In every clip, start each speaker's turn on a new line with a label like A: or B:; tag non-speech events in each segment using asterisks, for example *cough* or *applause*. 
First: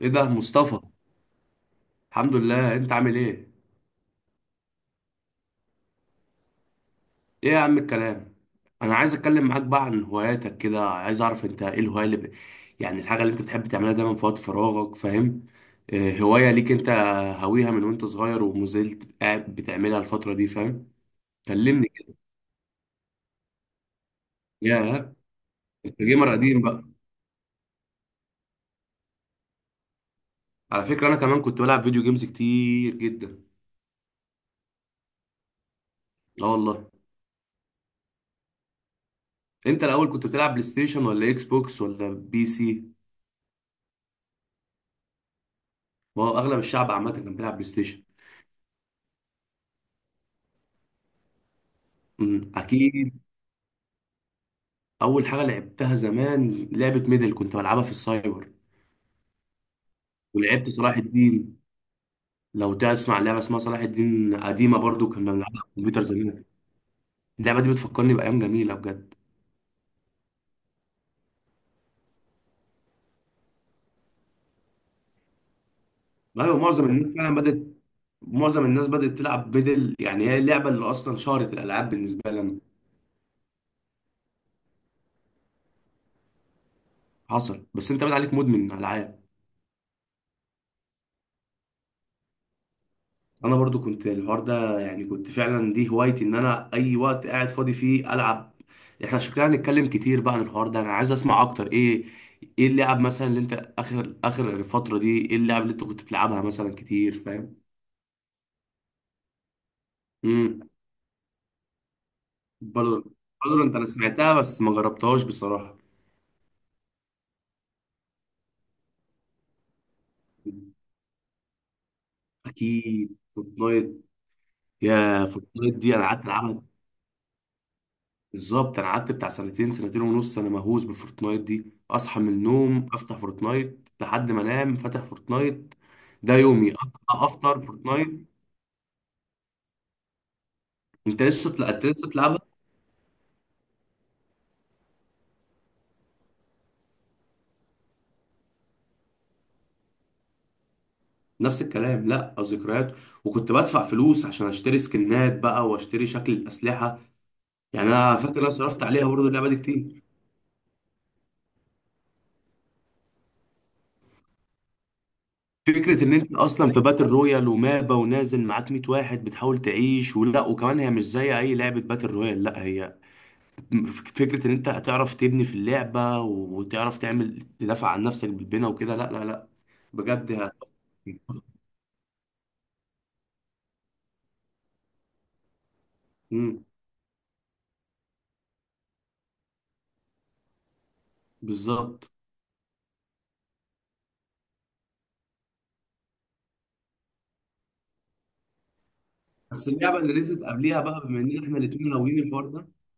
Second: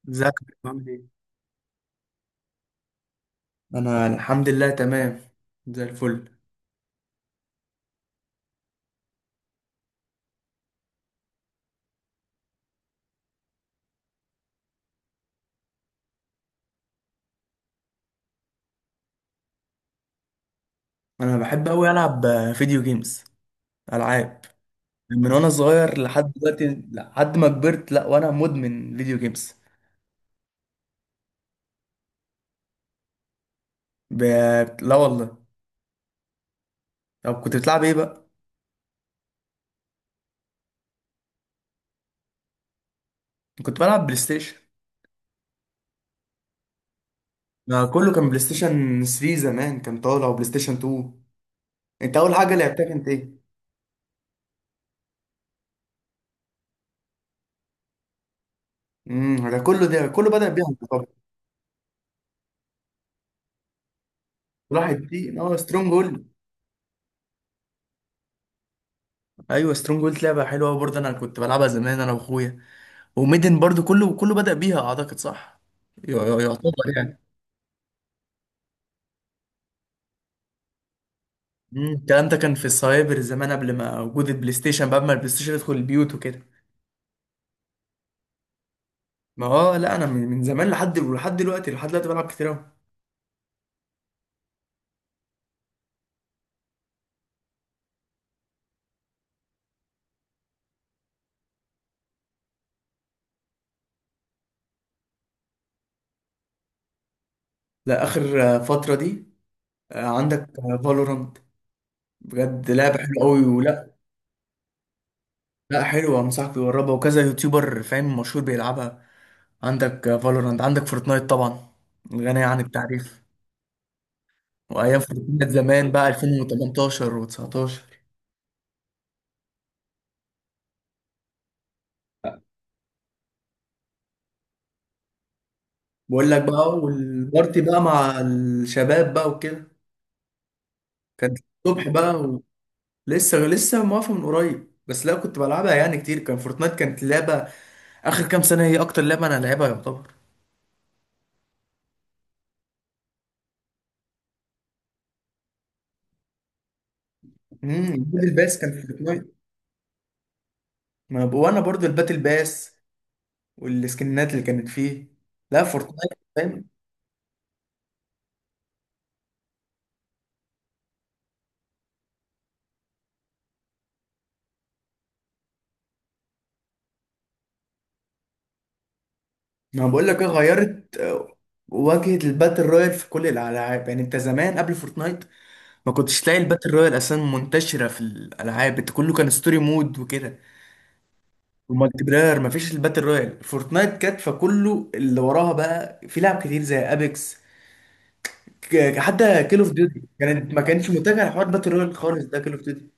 A: ايه
B: ازيك
A: ده
B: يا كريم،
A: مصطفى.
B: عامل ايه؟
A: الحمد لله، انت عامل ايه؟
B: انا الحمد لله تمام زي الفل.
A: ايه يا عم الكلام. انا عايز اتكلم معاك بقى عن هواياتك كده، عايز اعرف انت ايه الهوايه اللي ب... الحاجه اللي انت بتحب تعملها دايما في وقت فراغك، فاهم؟ إيه هوايه ليك انت، هاويها من وانت صغير ومازلت قاعد بتعملها الفتره دي، فاهم؟
B: انا بحب
A: كلمني
B: اوي
A: كده.
B: العب فيديو جيمز، العاب،
A: يا،
B: من وانا صغير
A: انت جيمر
B: لحد
A: قديم
B: دلوقتي،
A: بقى.
B: لحد ما كبرت لا وانا مدمن فيديو جيمز.
A: على فكره انا كمان كنت بلعب فيديو جيمز كتير جدا.
B: ب... لا والله.
A: لا والله.
B: طب كنت بتلعب ايه بقى؟
A: انت الاول كنت بتلعب بلاي ستيشن ولا اكس بوكس ولا بي سي؟
B: كنت بلعب بلاي ستيشن.
A: ما هو اغلب الشعب عامه كان بيلعب بلاي
B: ما
A: ستيشن.
B: كله كان بلاي ستيشن 3، زمان كان طالع وبلاي ستيشن 2. انت اول حاجه لعبتها كانت
A: اكيد.
B: ايه؟
A: اول حاجه لعبتها زمان لعبه ميدل، كنت بلعبها في السايبر.
B: ده كله، بدأ بيها
A: ولعبت
B: انت
A: صلاح
B: طبعا.
A: الدين، لو تسمع لعبه اسمها صلاح الدين، قديمه
B: راحت
A: برضو
B: دي،
A: كنا
B: اه
A: بنلعبها على
B: سترونج
A: الكمبيوتر
B: هولد.
A: زمان. اللعبه دي بتفكرني بايام جميله بجد.
B: ايوه سترونج هولد لعبه حلوه برضه، انا كنت بلعبها زمان انا واخويا. وميدن برضو، كله بدأ بيها اعتقد، صح؟
A: ايوه
B: يعتبر
A: معظم الناس
B: يعني.
A: فعلا بدات، معظم الناس بدات تلعب ميدل، هي اللعبه اللي اصلا شهرت الالعاب
B: الكلام
A: بالنسبه
B: ده كان
A: لنا.
B: في السايبر زمان، قبل ما وجود البلاي ستيشن بقى، ما البلاي ستيشن يدخل البيوت وكده.
A: حصل، بس انت بقى عليك مدمن العاب.
B: ما هو لا انا من زمان لحد دلوقتي بلعب كتير قوي.
A: انا برضو كنت الحوار ده، كنت فعلا دي هوايتي، ان انا اي وقت قاعد فاضي فيه العب. احنا شكلنا هنتكلم كتير بقى عن الحوار ده، انا عايز اسمع اكتر. ايه، ايه اللعب مثلا اللي انت، اخر الفتره دي ايه اللعب اللي انت كنت بتلعبها مثلا كتير، فاهم؟
B: لا اخر فترة دي. عندك
A: امم
B: فالورانت، بجد لعبة
A: برضو.
B: حلوة قوي
A: انت انا
B: ولا؟
A: سمعتها بس ما جربتهاش بصراحه.
B: لا حلوة، انصحك تجربها، وكذا يوتيوبر فاهم مشهور بيلعبها. عندك فالورانت، عندك فورتنايت طبعا، غنية عن
A: اكيد
B: التعريف.
A: فورتنايت.
B: وايام
A: يا،
B: فورتنايت
A: فورتنايت
B: زمان
A: دي انا
B: بقى
A: قعدت العبها.
B: 2018 و19.
A: بالظبط، انا قعدت بتاع سنتين، سنتين ونص، انا مهووس بفورتنايت دي، اصحى من النوم افتح فورتنايت لحد ما انام فاتح فورتنايت.
B: بقول
A: ده
B: لك
A: يومي،
B: بقى،
A: اصحى
B: والبارتي
A: افطر
B: بقى مع
A: فورتنايت.
B: الشباب بقى وكده
A: انت
B: كانت
A: لسه تلع... انت
B: الصبح
A: لسه تلعبها؟
B: بقى. ولسه موافق من قريب، بس لا كنت بلعبها يعني كتير، كان فورتنايت كانت لعبة آخر كام سنة، هي أكتر لعبة أنا لعبها يعتبر.
A: نفس الكلام، لا ذكريات. وكنت بدفع فلوس عشان اشتري سكنات بقى واشتري شكل الاسلحه. انا
B: الباتل
A: فاكر انا
B: باس كان
A: صرفت
B: في
A: عليها برضه
B: فورتنايت.
A: اللعبه دي كتير.
B: ما ب- وأنا برضو الباتل باس والسكنات اللي كانت فيه، لا
A: فكرة
B: فورتنايت
A: إن أنت
B: فاهم.
A: أصلا في باتل رويال ومابا ونازل معاك 100 واحد بتحاول تعيش ولا، وكمان هي مش زي أي لعبة باتل رويال، لا هي فكرة ان انت هتعرف تبني في اللعبة، وتعرف تعمل تدافع عن نفسك بالبناء وكده. لا لا لا.
B: ما بقول لك إيه،
A: بجد ه-.
B: غيرت واجهة الباتل رويال في كل الألعاب. يعني أنت زمان قبل فورتنايت ما كنتش تلاقي
A: مم،
B: الباتل رويال أساسا منتشرة في الألعاب، أنت كله كان ستوري مود وكده، والمالتي
A: بالظبط.
B: بلاير مفيش الباتل رويال. فورتنايت كانت، فكله اللي وراها بقى في لعب كتير زي ابيكس. حتى كيل
A: بس
B: اوف
A: اللعبة
B: ديوتي
A: اللي نزلت
B: كانت، ما
A: قبليها
B: كانتش
A: بقى، بما
B: متجهه
A: اننا
B: لحوار
A: احنا
B: باتل
A: الاتنين
B: رويال
A: هاويين
B: خالص، ده
A: الحوار
B: كيل اوف
A: ده،
B: ديوتي.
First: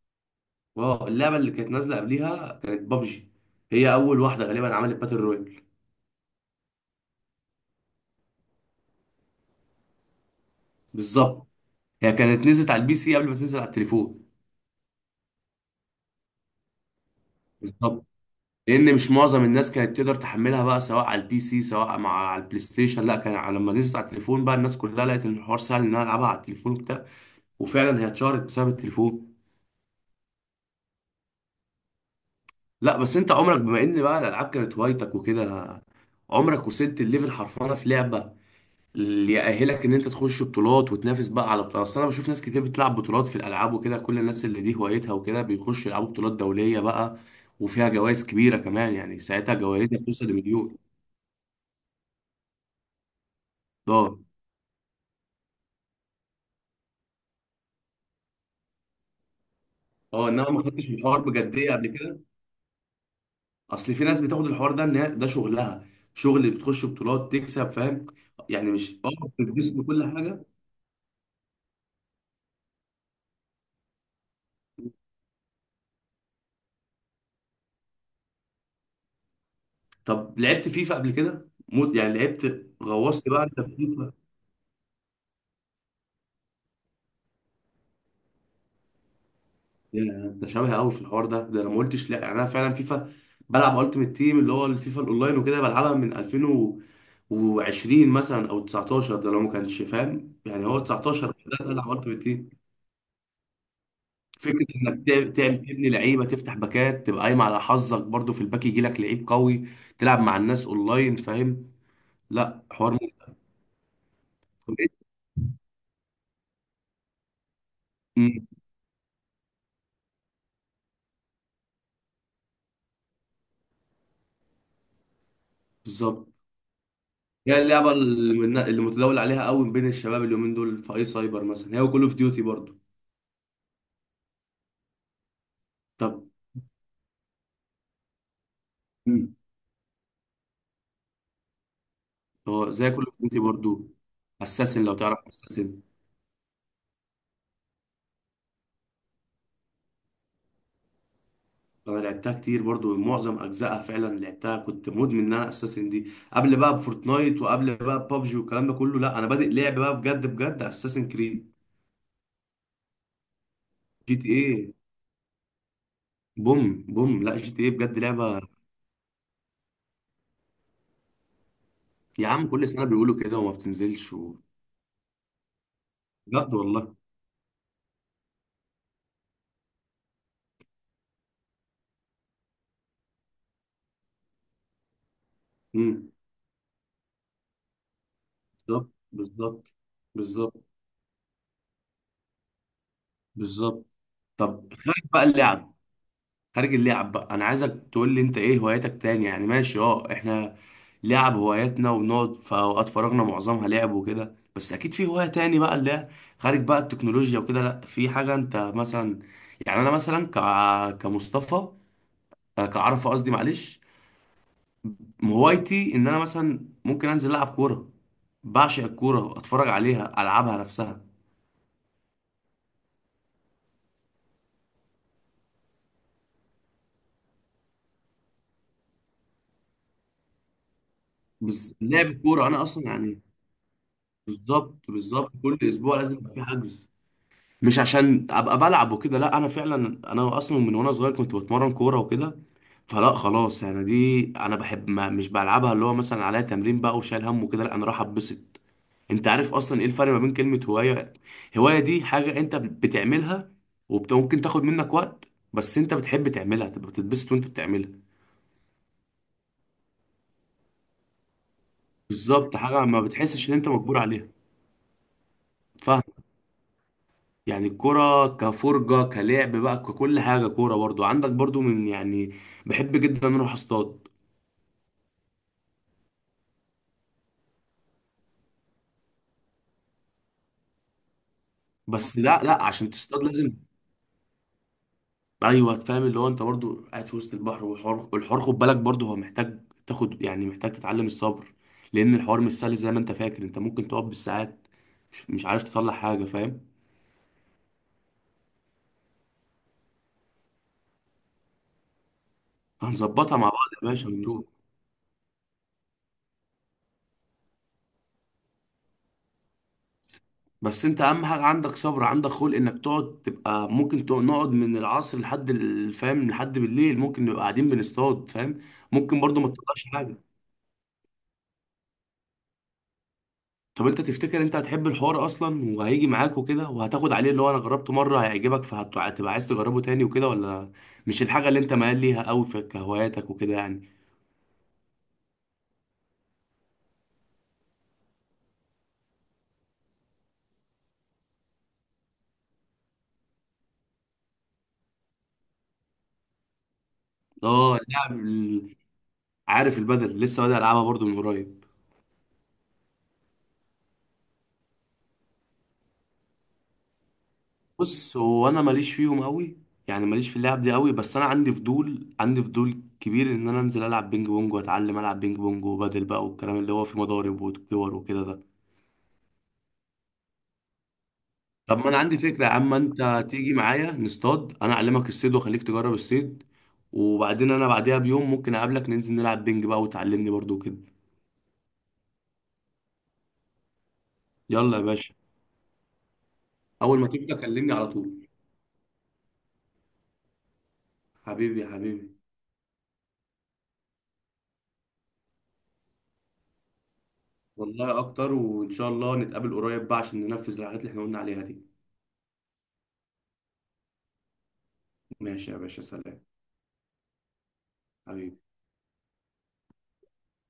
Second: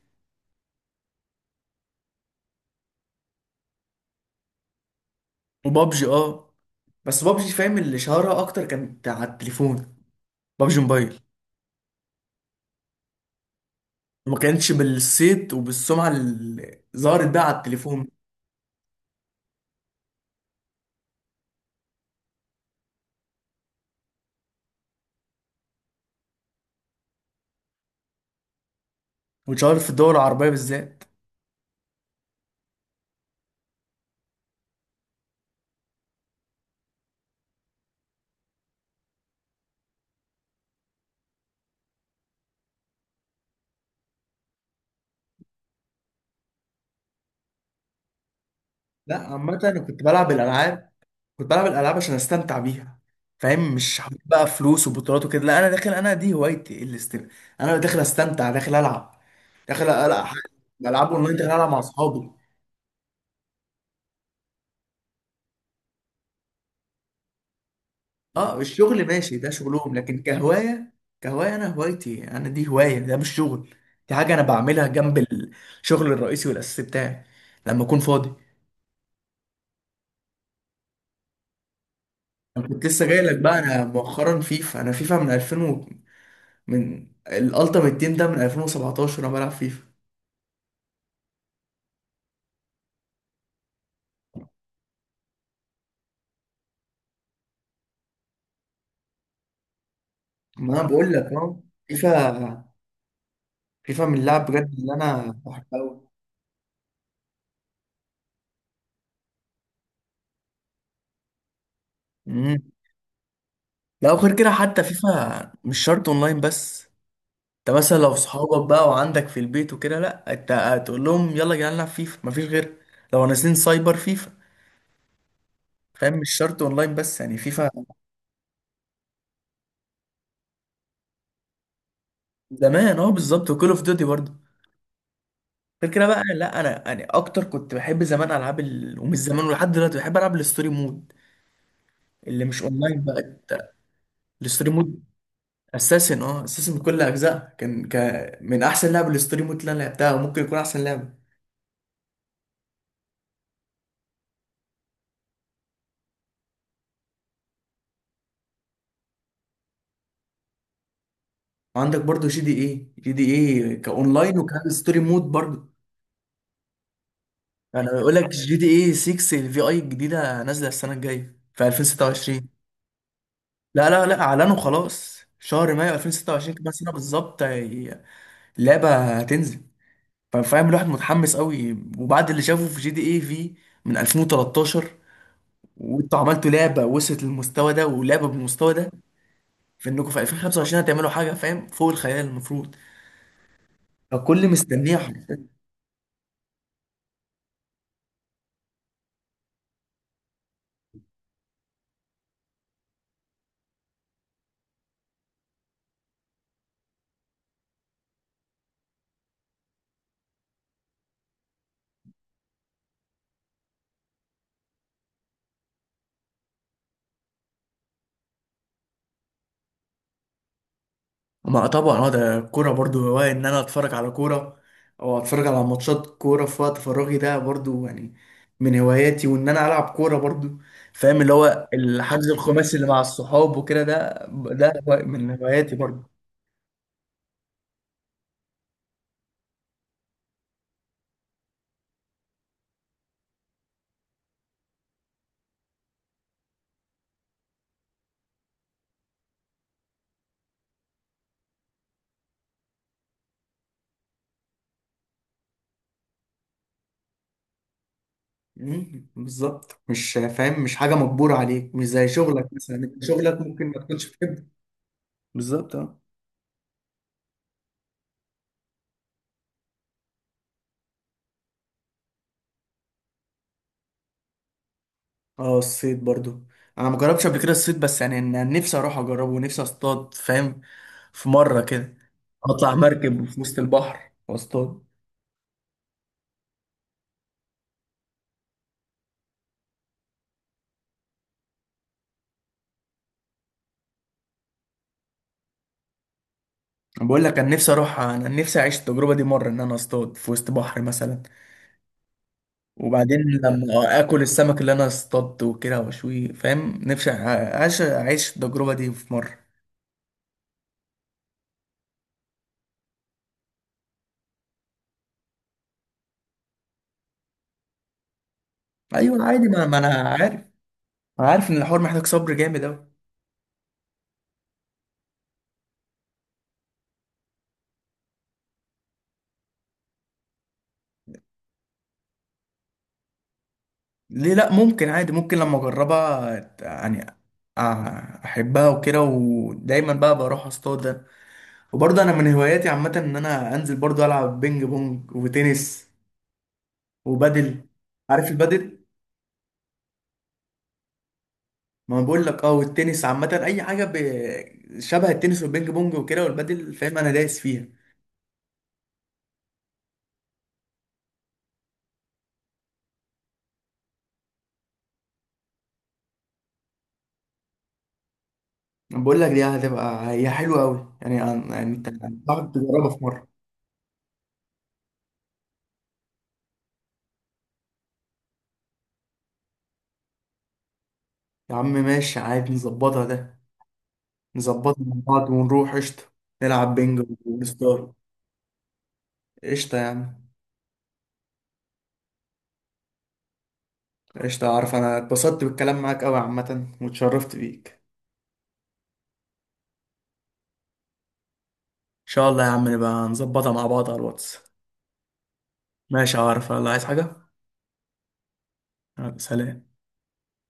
A: اه اللعبة اللي كانت نازلة قبليها كانت بابجي، هي اول واحدة غالبا عملت باتل رويال.
B: وبابجي اه، بس بابجي فاهم اللي شهرها اكتر كانت على التليفون، بابجي موبايل،
A: بالظبط. هي كانت نزلت على البي سي قبل ما تنزل على التليفون.
B: وما كانتش بالصيت وبالسمعه اللي ظهرت بقى على
A: بالظبط.
B: التليفون.
A: لان مش معظم الناس كانت تقدر تحملها بقى سواء على البي سي سواء مع على البلاي ستيشن، لا كان على- لما نزلت على التليفون بقى الناس كلها لقت ان الحوار سهل ان انا العبها على التليفون وبتاع. وفعلا هي اتشهرت بسبب التليفون.
B: واتشهرت في الدول العربيه بالذات.
A: لا بس انت عمرك، بما ان بقى الالعاب كانت هوايتك وكده، عمرك وصلت الليفل حرفانه في لعبه اللي يأهلك ان انت تخش بطولات وتنافس بقى على بطولات؟ اصل انا بشوف ناس كتير بتلعب بطولات في الالعاب وكده، كل الناس اللي دي هوايتها وكده بيخشوا يلعبوا بطولات دوليه بقى، وفيها جوائز كبيره كمان،
B: لا عامه
A: ساعتها
B: انا
A: جوائزها
B: كنت
A: بتوصل
B: بلعب
A: لمليون.
B: الالعاب، كنت بلعب الالعاب عشان استمتع بيها فاهم، مش حاطط
A: اه.
B: بقى فلوس وبطولات وكده، لا انا داخل، انا دي هوايتي الاستمتاع. انا داخل استمتع، داخل العب، داخل العب
A: اه،
B: بالظبط.
A: انما ما خدتش
B: العاب
A: الحوار
B: اونلاين داخل هي العب
A: بجديه
B: مع
A: قبل كده.
B: اصحابي.
A: اصل في ناس بتاخد الحوار ده ان هي- ده شغلها، شغل، بتخش بطولات تكسب، فاهم؟
B: اه
A: مش
B: الشغل
A: اه
B: ماشي ده
A: بتدوس
B: شغلهم،
A: بكل
B: لكن
A: حاجه.
B: كهوايه. كهوايه انا هوايتي، انا دي هوايه، ده مش شغل. دي حاجه انا بعملها جنب الشغل الرئيسي والاساسي بتاعي لما اكون فاضي.
A: طب لعبت فيفا قبل كده؟ موت، لعبت،
B: انا كنت لسه جاي
A: غوصت
B: لك
A: بقى
B: بقى،
A: انت في
B: انا
A: فيفا؟
B: مؤخرا فيفا، انا فيفا من 2000 و... من الالتيميت تيم ده من 2017 انا بلعب فيفا.
A: يا، انت شبه قوي في الحوار ده. ده انا ما قلتش لا، انا فعلا فيفا، بلعب التيمت تيم اللي هو الفيفا الاونلاين وكده، بلعبها من 2020 مثلا او 19، ده لو ما كانش فاهم، هو
B: ما انا بقول لك
A: 19
B: اهو،
A: بدات العب التيمت تيم.
B: فيفا، فيفا من اللعب
A: فكره
B: بجد اللي
A: انك
B: انا بحبها
A: تبني
B: قوي.
A: لعيبه، تفتح باكات، تبقى قايم على حظك برضو في الباك يجي لك لعيب قوي، تلعب مع الناس اونلاين، فاهم؟
B: امم
A: لا حوار
B: لا وغير كده حتى
A: ممتع.
B: فيفا مش شرط اونلاين بس. انت مثلا لو
A: أمم،
B: صحابك بقى وعندك في البيت وكده، لا انت هتقول لهم يلا يا جدعان نلعب فيفا مفيش غير، لو نازلين سايبر فيفا، فاهم
A: بالظبط.
B: مش شرط اونلاين بس يعني
A: هي
B: فيفا.
A: اللعبة اللي متداول عليها قوي بين الشباب اليومين دول في أي سايبر مثلا، هي وكول أوف ديوتي برضو.
B: زمان اه بالظبط، وكول اوف ديوتي برضه. غير كده بقى
A: طب،
B: لا انا يعني اكتر كنت بحب زمان العاب ومش
A: مم.
B: زمان ولحد دلوقتي بحب العب الستوري مود اللي مش
A: هو زي
B: اونلاين
A: كول أوف
B: بقى.
A: ديوتي برضو،
B: الستوري
A: أساسن، لو
B: مود
A: تعرف أساسن.
B: اساسن، اه اساسن بكل اجزاء كان من احسن لعبه الستوري مود اللي انا لعبتها، وممكن يكون احسن لعبه.
A: أنا لعبتها كتير برضو، معظم أجزائها فعلا لعبتها، كنت مدمن إن أنا أساسن دي قبل بقى بفورتنايت وقبل بقى ببجي والكلام ده كله، لا أنا بادئ لعب بقى، بجد أساسن كريد.
B: وعندك برضو جي دي ايه، جي دي ايه
A: جي تي
B: كاونلاين وكان
A: إيه،
B: ستوري مود برضو.
A: بوم بوم، لا جي تي إيه بجد
B: انا بقول
A: لعبة.
B: لك جي دي ايه 6 الفي اي الجديده نازله السنه الجايه في
A: يا عم
B: 2026.
A: كل سنة بيقولوا كده وما
B: لا لا
A: بتنزلش
B: لا،
A: و...
B: اعلنوا خلاص شهر مايو
A: بجد
B: 2026 كمان سنه
A: والله؟
B: بالظبط، اللعبه هتنزل، فاهم الواحد متحمس قوي وبعد اللي شافه في جي دي ايه في من 2013،
A: امم
B: وانتوا عملتوا لعبه وصلت للمستوى ده ولعبه بالمستوى ده،
A: بالظبط
B: في انكم في
A: بالظبط،
B: 2025 هتعملوا حاجه فاهم فوق الخيال المفروض،
A: بالظبط.
B: فكل
A: طب،
B: مستنيه
A: خارج بقى
B: حرفيا.
A: اللعب، خارج اللعب بقى انا عايزك تقول لي انت ايه هواياتك تاني. ماشي، اه احنا لعب هواياتنا وبنقعد في اوقات فراغنا معظمها لعب وكده، بس اكيد في هواية تاني بقى اللي هي خارج بقى التكنولوجيا وكده، لا في حاجة انت مثلا، انا مثلا ك... كمصطفى، كعرفة قصدي، معلش. هوايتي ان انا مثلا ممكن انزل العب كورة، بعشق الكورة، اتفرج عليها، العبها نفسها.
B: ما طبعا اه، ده الكوره برضو هواية، ان انا اتفرج على كوره او اتفرج على ماتشات كوره في وقت فراغي، ده برضو يعني من هواياتي. وان انا العب كوره برضو فاهم، اللي هو
A: بس لعب
B: الحجز
A: الكورة انا
B: الخماسي
A: اصلا
B: اللي مع الصحاب وكده ده،
A: بالظبط،
B: من
A: كل
B: هواياتي
A: اسبوع
B: برضو.
A: لازم يبقى في حجز، مش عشان ابقى بلعب وكده، لا انا فعلا انا اصلا من وانا صغير كنت بتمرن كوره وكده، فلا خلاص انا دي انا بحب، ما مش بلعبها اللي هو مثلا عليها تمرين بقى وشايل هم وكده، لا انا راح اتبسط. انت عارف اصلا ايه الفرق ما بين كلمه هوايه؟ هوايه دي حاجه انت بتعملها وممكن تاخد منك وقت، بس انت بتحب تعملها تبقى بتتبسط وانت بتعملها.
B: بالظبط مش فاهم، مش حاجه مجبوره عليك، مش زي شغلك
A: بالظبط، حاجه
B: مثلا،
A: ما
B: شغلك
A: بتحسش ان
B: ممكن
A: انت
B: ما
A: مجبور
B: تكونش
A: عليها،
B: بتحبه، بالظبط اه.
A: فاهم؟ الكرة كفرجة، كلعب بقى، ككل حاجة كورة، برضو عندك برضو من، بحب جدا ان اروح اصطاد.
B: اه الصيد برضو، انا ما جربتش قبل كده الصيد، بس يعني انا نفسي اروح اجربه، ونفسي اصطاد فاهم، في مره كده
A: بس لا لا،
B: اطلع
A: عشان تصطاد
B: مركب في
A: لازم،
B: وسط البحر واصطاد.
A: ايوه فاهم، اللي هو انت برضو قاعد في وسط البحر، والحوار والحوار، خد بالك برضو هو محتاج تاخد، محتاج تتعلم الصبر، لان الحوار مش سهل زي ما انت فاكر، انت ممكن تقعد بالساعات مش عارف تطلع حاجه، فاهم؟
B: أنا بقول لك انا نفسي اروح، انا نفسي اعيش التجربه دي مره، ان انا اصطاد في وسط بحر مثلا،
A: *laughs*
B: وبعدين
A: هنظبطها مع بعض يا
B: لما
A: باشا
B: اكل
A: ونروح.
B: السمك اللي انا اصطادته وكده واشويه فاهم، نفسي اعيش التجربه دي في مره.
A: بس انت اهم حاجه عندك صبر، عندك خلق انك تقعد، تبقى ممكن نقعد من العصر لحد ال- فاهم، لحد بالليل ممكن نبقى قاعدين بنصطاد، فاهم؟ ممكن
B: ايوه
A: برضو
B: عادي،
A: ما
B: ما
A: تطلعش
B: انا
A: حاجه.
B: عارف، انا عارف ان الحوار محتاج صبر جامد.
A: طب انت تفتكر انت هتحب الحوار اصلا وهيجي معاك وكده، وهتاخد عليه اللي هو انا جربته مره هيعجبك، فهتبقى عايز تجربه تاني وكده، ولا مش الحاجه اللي انت ميال ليها قوي في كهواياتك وكده يعني؟
B: ليه لا، ممكن عادي، ممكن لما اجربها يعني احبها وكده ودايما بقى بروح اصطاد. وبرضه انا من هواياتي عامه ان انا انزل برضه العب بينج بونج وتنس وبادل،
A: اه اللعب
B: عارف
A: ال-،
B: البادل.
A: عارف البدل، لسه بادئ العبها برضو من قريب.
B: ما أنا بقول لك اه، والتنس عامه اي حاجه شبه التنس والبينج بونج وكده والبادل فاهم، انا دايس فيها.
A: بص هو انا ماليش فيهم قوي، ماليش في اللعب دي قوي، بس انا عندي فضول، عندي فضول كبير ان انا انزل العب بينج بونج واتعلم العب بينج بونج وبدل بقى، والكلام اللي هو في مضارب وكور وكده ده.
B: أنا بقول لك دي هتبقى هي حلوه قوي، يعني يعني
A: طب
B: انت
A: ما انا عندي فكره
B: هتعرف
A: يا عم،
B: تجربها في
A: انت
B: مره.
A: تيجي معايا نصطاد، انا اعلمك الصيد واخليك تجرب الصيد، وبعدين انا بعديها بيوم ممكن اقابلك ننزل نلعب بينج بقى، وتعلمني برضو كده.
B: يا عم ماشي عادي، نظبطها ده،
A: يلا يا
B: نظبطها مع
A: باشا،
B: بعض ونروح قشطه، نلعب
A: اول
B: بينج
A: ما تبدا كلمني على
B: ونستار.
A: طول.
B: قشطة يا عم.
A: حبيبي يا حبيبي.
B: قشطة أعرف أنا اتبسطت بالكلام معاك أوي عامة، واتشرفت بيك.
A: والله اكتر، وان شاء الله نتقابل قريب بقى عشان ننفذ الحاجات اللي احنا قلنا عليها دي.
B: إن شاء الله يا عم، نبقى نظبطها مع بعض على الواتس.
A: ماشي يا باشا،
B: ماشي
A: سلام.
B: أعرف الله عايز حاجة،
A: حبيبي.
B: يلا، سلام.